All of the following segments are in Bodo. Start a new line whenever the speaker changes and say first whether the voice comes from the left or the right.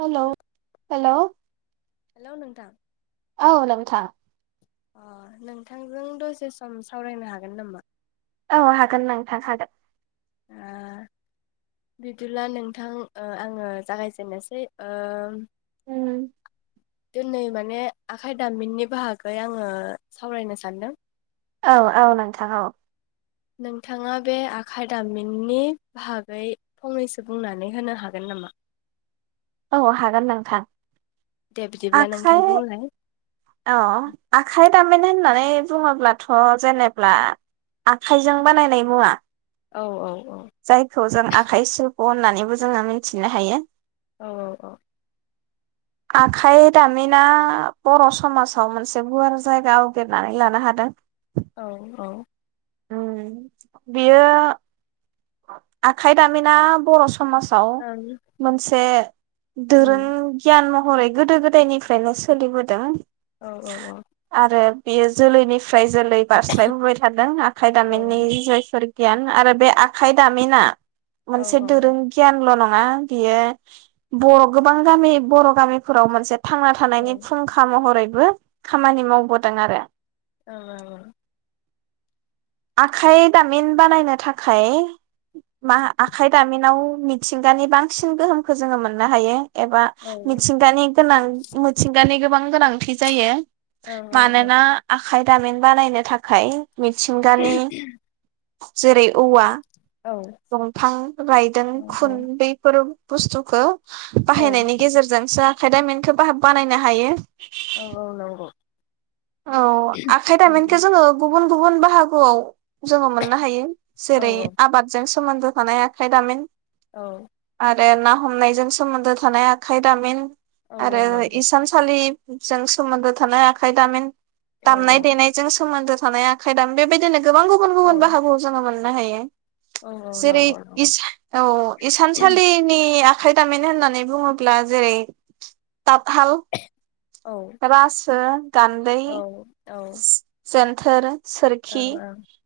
right: हेलौ हेलौ
left: हेलौ नोंथां
right: औ नोंथां
left: अ नोंथांजों दसे सम सावरायनो हागोन नामा
right: औ हागोन नोंथां हागोन
left: ओ बिदिब्ला नोंथां ओ आङो जागायजेननोसै ओ
right: उम
left: दोनै माने आखाइ दामिननि बाहागै आङो सावरायनो सानदों
right: औ औ नोंथां औ
left: नोंथाङा बे आखाइ दामिननि बाहागै फंनैसो बुंनानै होनो हागोन नामा
right: औ हागोन नोंथां
left: दे बिदिब्ला नोंथां
right: आखाय
left: बुंलाय
right: अ आखाय दामिन होननानै बुङोब्लाथ' जेनेब्ला आखाइजों बानायनाय मुवा
left: औ औ औ
right: जायखौ जों आखाइ सु होननानैबो जोङो मिथिनो हायो
left: औ औ औ
right: आखाइ दामिना बर' समासाव मोनसे गुवार जायगा आवग्रिनानै लानो हादों
left: औ औ
right: ओ बियो आखाइ दामिना बर' समा समाजाव
left: औ ओं
right: मोनसे
left: उम
right: दोरोंगियान हरै गोदो गोदायनिफ्रायनो सोलिबोदों
left: औ औ औ
right: आरो बेयो जोलैनिफ्राय जोलै बारस्लायबोबाय थादों आखाइ
left: औ
right: दामिननि जायफोर गियान आरो बे आ खाय दामिना
left: औ
right: मोनसे
left: औ
right: दोरों गियानल' नङा बियो बर' गोबां गामि बर' गामिफोराव मोनसे थांना
left: औ
right: थानायनि फुंखा महरै बो खामानि मावबोदों आरो
left: औ औ औ
right: आखाइ दामिन बानायनो थाखाय मा आखाइ दामिनाव मिथिंगानि बांसिन गोहोमखौ जोङो मोननो हायो एबा
left: औ
right: मिथिंगानि गोनां मिथिंगानि गोबां गोनांथि जायो
left: औ औ
right: मानोना आ आखाय दामिन बानायनो थाखाय
left: औ
right: मिथिंगानि जेरै औवा
left: औ
right: दंफां रायदों
left: औ
right: खुनन्दैफोर बुस्थुखौ
left: औ
right: बाहायनायनि गेजेरजोंसो खायदामेनखौ बा-बानायनो हायो
left: औ औ नंगौ
right: औ आखाइ दामिनखौ जोङो गुबु गुबुन गुबुन बाहागोआव जोङो मोननो हायो
left: औ
right: जेरै आबादजों सोमोन्दो थानाय आखाय दामिन
left: औ
right: आरो ना हमनायजों सोमोन्दो थानाय आखाइ दामिन
left: औ
right: आरो
left: नंगौ
right: इसान सालि जों सोमोन्दो थानाय आखाइ दामिन
left: औ
right: दामनाय देनायजों सो सोमोन्दो थानाय आखाइ दामिन बेबायदिनो गोबां गुबुन
left: औ
right: गुबुन बाहागोआव जोङो मोन नो हायो
left: औ
right: जेरै
left: नंगौ नंगौ
right: इस- औ इसानसालिनि आ खैदामिन होननानै बुङोब्ला जेरै ताब हाल
left: औ
right: एबास ओ गान्दै
left: औ औ
right: थोर
left: औ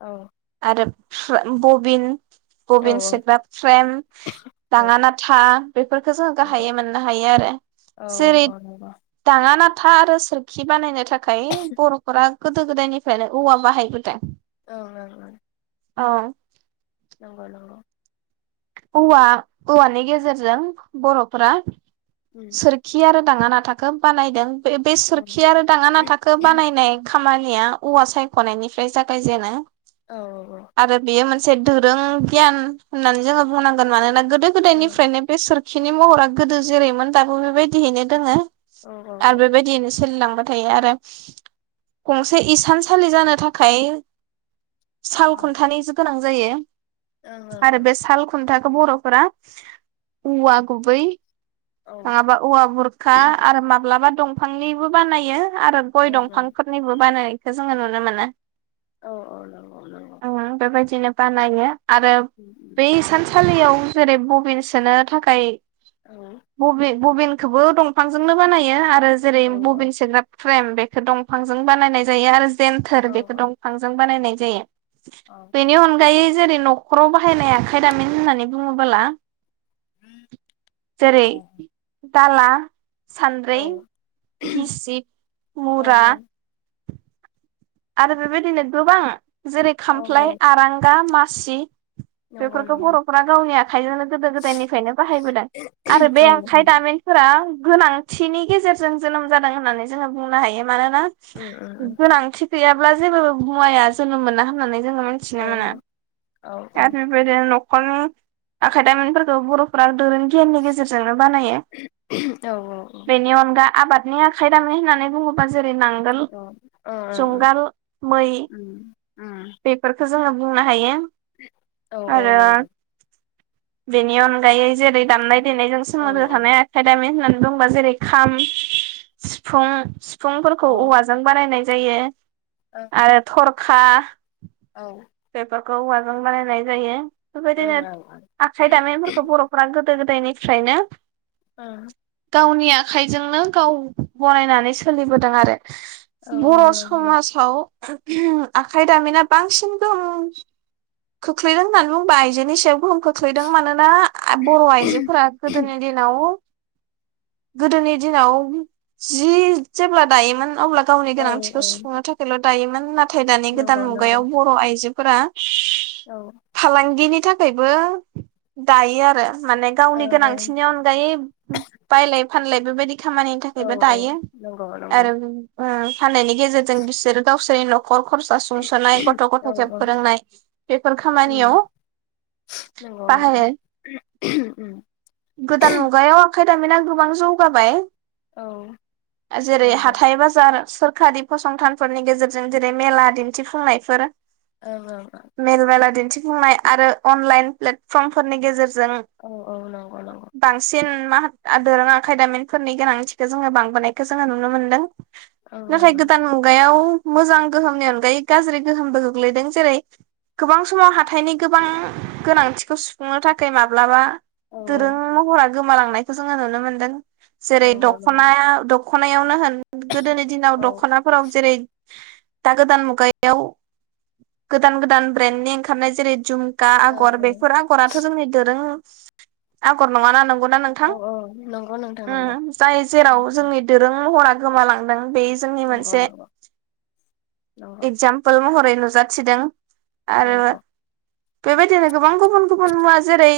left: औ औ
right: आरो [unintelligible] बबिन
left: औ
right: बबिन
left: औ नंगौ ओं ओं नंगौ
right: सोग्रा फ्रेम
left: नंगौ ओम
right: दाङा
left: औ
right: नाथा बेफोरखौ
left: औ
right: जोंङो
left: औ
right: गाहायै
left: औ
right: मोननो हायो आरो
left: औ
right: जेरै
left: औ औ
right: दाङा नाथ [unintelligible] आरो सोरखि बानायनो थाखाय खाय बर'फोरा गोदो गोदायनिफ्रायनो औवा बाहायबोदों
left: ओं ओं
right: अ
left: नंगौ नंगौ
right: औवा औवानि गेजेरजों बर'फोरा
left: ओम
right: सोरखि आरो दाङा नाथाखो बानायदों बे
left: ओम
right: सोरखि आरो दाङा नाथाखौ बानायनाय खामानिया औवा सायख'नायनिफ्राय जागायजेनो
left: औ औ औ
right: आरो बेयो मोनसे दोरों गियान होननानै जोङो बुंनांगोन मानोना गोद गोदो
left: औ
right: गोदायनिफ्रायनो बे सोर खिनि महरा गोदो जेरैमोन दाबो बेबायदिहैनो दोङो
left: औ
right: आरो बेबायदियैनो सोलिलां नाथाय आरो गंसे इसानसालि जानो थाखाय साल खनथानि जि गोनां जायो आरो बे साल खुनथाखो बर'फोरा औवा गुबै माबा औवा बुरखा आरो माब्लाबा दंफांनिबो बानायो आरो गय दंफांफोरनिबो बानायो बेखौ जोङो नुनो मोनो
left: औ औ नंगौ नंगौ
right: ओम बेबायदिनो बानायो आरो बै सानसे खालियाव जेरै बबिन सोनो थाखाय बबिन बबिन एखोबो दंफांजोंनो बानायो आरो ओ जेरै बबिन सोग्रा फ्रेम बेखौ दंफांजों बानायनाय जायो आरो जेनथोर बेखौ दंफांजों बानायनाय जायो बिनि अनगायै जेरै न'खराव बाहायनाय आखाय दामिन होननानै बुङोबोला जेरै दाला
left: औ
right: सानद्रै
left: औ
right: गिसिब
left: औ
right: मुरा आरो बेबायदिनो गोबां जेरै
left: औ औ
right: खामफ्लाय आरांगा मा सि
left: नंगौ
right: बेफोरखौ
left: नंगौ
right: बर'फोरा गावनि आखाइजोंनो गोदो गोदायनिफायनो बाहायबोदों आरो बे
left: औ
right: आखाइ
left: औ
right: दामिनफोरा गोनांथिनि गेजेरजों जोनोम जादों होननानै जोङो बुंनो हायो मानोना
left: उम उम उम
right: गोनांथि गैयाब्ला जेबो मुवाया जोनोम मोना होननानै जोङो मिथिनो
left: औ
right: मोनो
left: औ औ
right: आरो बेबायदिनो न खर'नि आखाय दामिनफोरखौ बर'फोरा केेननि गेजेरजोंनो बानायो
left: औ औ
right: बेनि अनगा आबादनि आखाइ दामिन होननानै बुङोबा जेरै नांगोल
left: ओ ओ
right: जुंगाल मै
left: उम उम
right: बेफोरखो जोङो बुंनो हायो
left: औ औ
right: आरो
left: नंगौ
right: बेनि अन गायो जेरै दामनाय देनायजों
left: औ
right: सोमोन्दो थानाय आखाइ दामिन होननानै दंबा जेरै खाम सिफुं फुंफोरखौ औवाजों बानायनाय जायो आरो थरखा
left: औ
right: बेफोरखौ औवाजों बानायनाय जायो बेफोरबायदिनो
left: औ औ
right: आखाइ दामिफोरखौ बर'फोरा गो गोदो गोदायनिफ्रायनो
left: ओ
right: गावनि आखाइजोंनो गाव गनायनानै सोलिबोदों आरो
left: ओं ओं औ
right: बर'
left: नंगौ
right: समासाव आखाइ दामिना बांसिन गोमखोख्लैदों होननानै बुंबा आइजोनि सायाव गोहोम खोख्लैदों मानोना बर' आइजोफोरा गोदोनि दिनाव गोदोनि दिनाव जि जेब्ला दायोमोन अब्ला गावनि
left: औ
right: गोनांथिखौ
left: औ
right: सुफुंनो थाखायल' दायोमोन नाथ थाय दानि गोदान
left: नंगौ नंगौ
right: मुगायाव बर' आइजो फोरा
left: औ
right: फालांगिनि थाखाय थाखायबो दायो आरो माने गावनि
left: ओं ओं
right: गोनांथिनि अनगायै बायलाय फानलाय बेबादि खामानिनि थाखायबो
left: औ औ
right: दायो
left: नंगौ नंगौ
right: आरो ओ फाननाय नि गेजेरजों बिसोरो गावसो [unintelligible] नखर खरसा सुंस'नाय गथ'
left: औ
right: गथायखो
left: औ
right: फोरोंनाय बेफोर
left: उम
right: खामानियाव
left: नंगौ नंगौ
right: बाहायो
left: उम
right: गोदान मुगायाव आखाइ दामिना गोबां जौगाबाय
left: औ
right: जेरै
left: नंगौ
right: हाथाइ बाजार सोरखारि फसंथानफोरनि गेजेरजों जेरै मेला दिन्थिफुंनायफोर
left: ओं ओं
right: मेल मेला दिन्थिफुंनाय आरो अनलाइन प्लेटफर्मफोरनि गेजेर जों
left: औ औ नंगौ नंगौ
right: बांसिन मा दोरों आखाय दामिनफोरनि गोनांथिखौ जोङो बांबोनायखौ जोङो नुनो मोनदों
left: ओं ओं
right: नाथाय
left: ओं
right: गोदान मुगायाव मोजां गोहोमनि अनगायै गाज्रि गोहोमबो गोग्लैदों जेरै गोबां समाव हाथाइनि गोबां गोनांथिखौ सुफुंनो थाखाय माब्लाबा
left: औ औ
right: दोरों महरानो गोमालांनायखौ जोङो नुनो मोन्दों जेरै
left: नंगौ नंगौ
right: दख'नाया द दख'नायावनो होन गोदोनि दिनाव
left: औ
right: दख'नाफोराव जेरै दा गोदान मुगायाव गोदान गोदान ब्रेन्डनि ओंखारनाय जेरै जुम खा
left: ओं
right: आगर
left: ओं
right: बेफोर आगराथ' जोंनि दोरों आगर नङा ना नों
left: औ
right: नोंथां
left: औ नंगौ नोंथां नंगौ
right: ओम जाय जेराव जोंनि दोरों महर गोमालांदों बे जोंनि
left: नंगौ
right: मोनसे
left: नंगौ नंगौ
right: एगजामपोल महरै नुजाथिदों
left: औ
right: आरो बेबायदिनो गोबां गुबुन गुबुन मुवा जेरै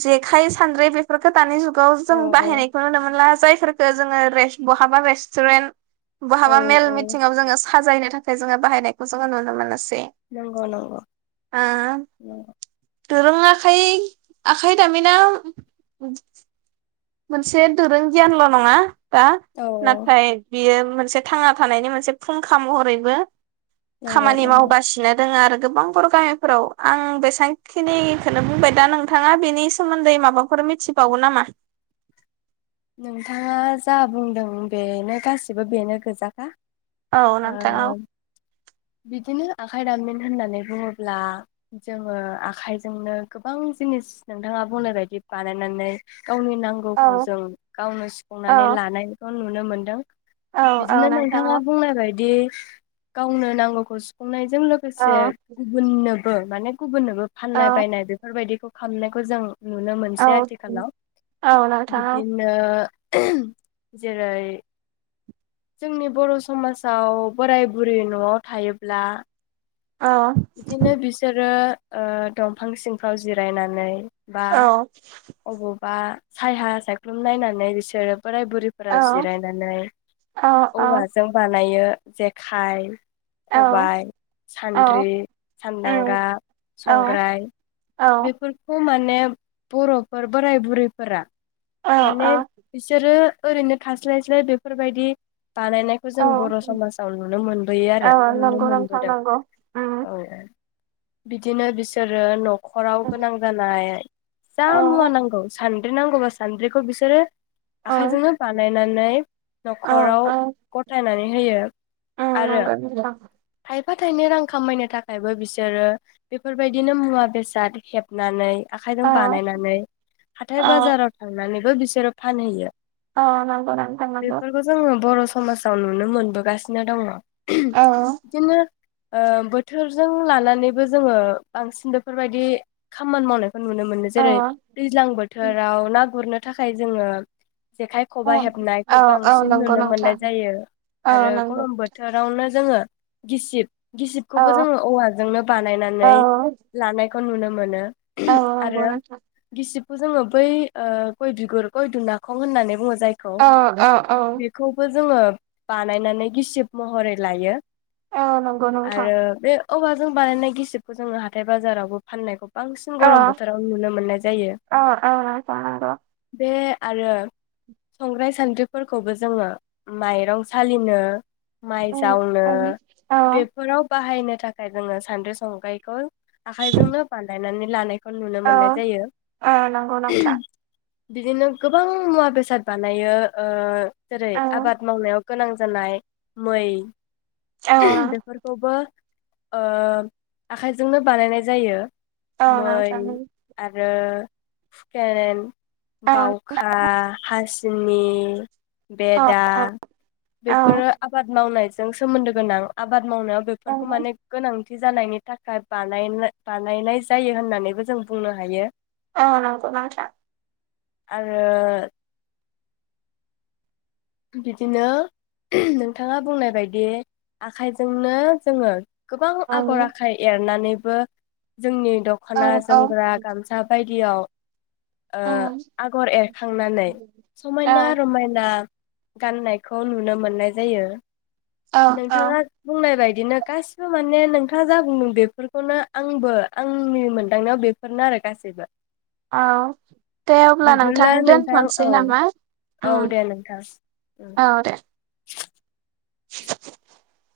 right: जेखाय सान्द्रि बेफोरखौ दानि जुगाव
left: औ
right: जों बाहायनायखौ नुनो मोनला जाय फोरखो जोङो रेस बहाबा रेस टुरेन
left: औ
right: बहाबा मेल
left: औ
right: मिथिंयाव जोङो साजायनो थाखाय जोङो बाहायनायखौ जोङो नुनो मोनोसै
left: नंगौ नंगौ नंगौ
right: दोरों आखाइ आखाइ दामिना मोनसे दोरों गियानल' नङा दा
left: औ
right: नाथाय बियो मोनसे थांना थानायनि मोनसे फुंखा महरैबो
left: नंगौ
right: खामानि
left: नंगौ
right: मावगासिनो दोङो आरो गोबां बर' गामिफोराव आं बेसेबांखिनिखौनो बुंबाय दा नोंथाङा बेनि सोमोन्दै माबाफोर मिथिबावो नामा
left: नोंथाङा जा बुंदों बेनो गासिबो बेनो गोजाखा
right: औ नोंथां औ
left: ओ बिदिनो आखाइ दामिन होननानै बुङोब्ला जोङो आखाइजोंनो गोबां जिनिस नोंथाङा बुंनाय बायदि बानायनानै गावनि नांगौखौ
right: औ
left: जों गावनो सुफुंनानै
right: औ
left: लानाय बा खौ नुनो मोनदों।
right: औ औ
left: बिदिनो
right: नोंथां
left: नोंथाङा
right: औ
left: बुंना बायदि गावनो नांगौखौ सुफुंनाय जों
right: औ
left: लोगोसे गुबुननोबो माने गुबुननोबो फाननाय
right: औ
left: बायनाय बेफोरबायदिखौ खामनायखौ जों नुनो
right: औ
left: मोनसै आथिखालाव
right: औ नोंथां औ।
left: ओ [unintelligible] जेरै जोंनि बर' समाजाव बोराय बुरै न'आव थायोब्ला
right: औ
left: बिदिनो बिसोरो ओ दंफां सिंफ्राव जिरायनानै बा
right: औ
left: अबब बा सायहा सायख्लुम नायनानै बिसोरो बोराय बुरैफोरा
right: औ
left: जिरायनानै
right: औ औ
left: औवाजों बानायो। जेखाय, खबाय, सान
right: औ
left: द्रि,
right: उम
left: सानदांगा,
right: औ
left: संग्राय
right: औ
left: बेफोरखौ माने बर'फोर बोराय बुरैफोरा
right: औ
left: माने बिसोरो ओरैनो थास्लाय स्लाय बेफोरबायदि बानायनायखौ जों
right: औ
left: बर' समाजाव नुनो मोनबोयो आरो
right: औ
left: नुनो
right: नंगौ नोंथां
left: मोनबोदों।
right: नंगौ उम
left: औ औ बिदिनो बिसोरो न' खराव गोनां जानाय जा
right: औ
left: मुवा नांगौ सान द्रि नांगौबा सानद्रिखौ बिसोरो
right: औ
left: आखाइजोंनो बानाय नानै
right: औ
left: न'खराव
right: औ
left: गथायनानै होयो
right: उम
left: आरो
right: नंगौ नोंथां
left: थाय फा थायनै रां खामायनो थाखायबो बिसोरो बेफोर बायदिनो मुवा बेसाद हेबनानै आखाइजों
right: औ
left: बानायनानै हाथाय
right: औ
left: बाजाराव थांनानै बो बिसोरो फानहैयो।
right: अ नांगौ नोंथां नंगौ
left: समासाव नुनो मोनबोगासिनो दङ
right: औ
left: बिदिनो ओ बोथोरजों लानानैबो जोङो बांसिन बेफोर बायदि खामानि मावनायखौ नुनो मोनो
right: औ
left: जेरै दैज्लां बोथोराव ना गुरनो थाखाय जोङो जेखाइ
right: औ
left: खबाइ हेबनायखौ
right: औ औ
left: बांसिन
right: नंगौ
left: नुनो मोननाय
right: नोंथां
left: जायो
right: औ
left: आरो
right: नंगौ
left: गरम बोथोरावनो जोङो गिसिब गिसिबखौबो
right: औ
left: जोङो औवाजोंनो बानायनानै लानाय खौ नुनो मोनो
right: औ औ नंगौ नोंथां
left: खौ जोङो बै ओ गय बिगुर गय दुनाखं होननानै बुङो जायखौ
right: औ औ औ
left: बेखौबो जोङो बानायनानै गिसिब महरै लायो
right: औ नंगौ नोंथां
left: आरो बे औवाजों बानायनाय गिसिबखौ जोङो हाथाय बाजारावबो फाननायखौ बांसिन
right: औ
left: गरम बोथोराव नुनो मोननाय जायो
right: औ औ नोंथां नंगौ
left: बे आरो संग्राय सान्द्रिफोरखौबो जोङो माइरं सालिनो माइ जावनो
right: औ
left: बेफोराव बाहा बाहायनो थाखाय जोङो सानद्रि संग्रायखौ आखाइजोंनो बानायनानै लानाय
right: औ ओ नंगौ नोंथां
left: बिदिनो गोबां मुवा बेसाद बानायो ओ जेरै
right: औ औ
left: आबाद मावनायाव गोनां जानाय मै बेफोरखौबो ओ आखाइजोंनो बानायनाय जायो
right: ओ [unintelligible]
left: ओ हुखेरेन बावखा हासिनि [unintelligible] बेदा बेफोरो आबाद मावनाय जों सोमोन्दो गोनां आबाद मावनाया बेफोरखौ माने गोनां थि जानायनि थाखाय बानायनो बानायनाय जायो होननानैबो जों बुंनो हायो
right: अ नंगौ नोंथां
left: आरो बिदिनो नोंथाङा बुंनाय बायदि आखाइजोंनो जोङो गोबां आगर आखाइ एरनानै बो जोंनि दख'ना जोमग्रा गामसा बाय दियाव ओ आगर एरखांनानै समायना रमायना गाननायखौ नुनो मोननाय जायो
right: औ औ
left: नोंथाङा बुंनाय बाय बिदिनो गासिबो माने नोंथाङा जा बुंदों बेफोरखौनो आंबो आंनि मोनदांनायाव बेफोरनो आरो गासैबो
right: औ दे अब्ला नोंथां
left: बिदिब्ला
right: दोनथ'सै नामा उम
left: थां ओम
right: औ दे। [inaudible]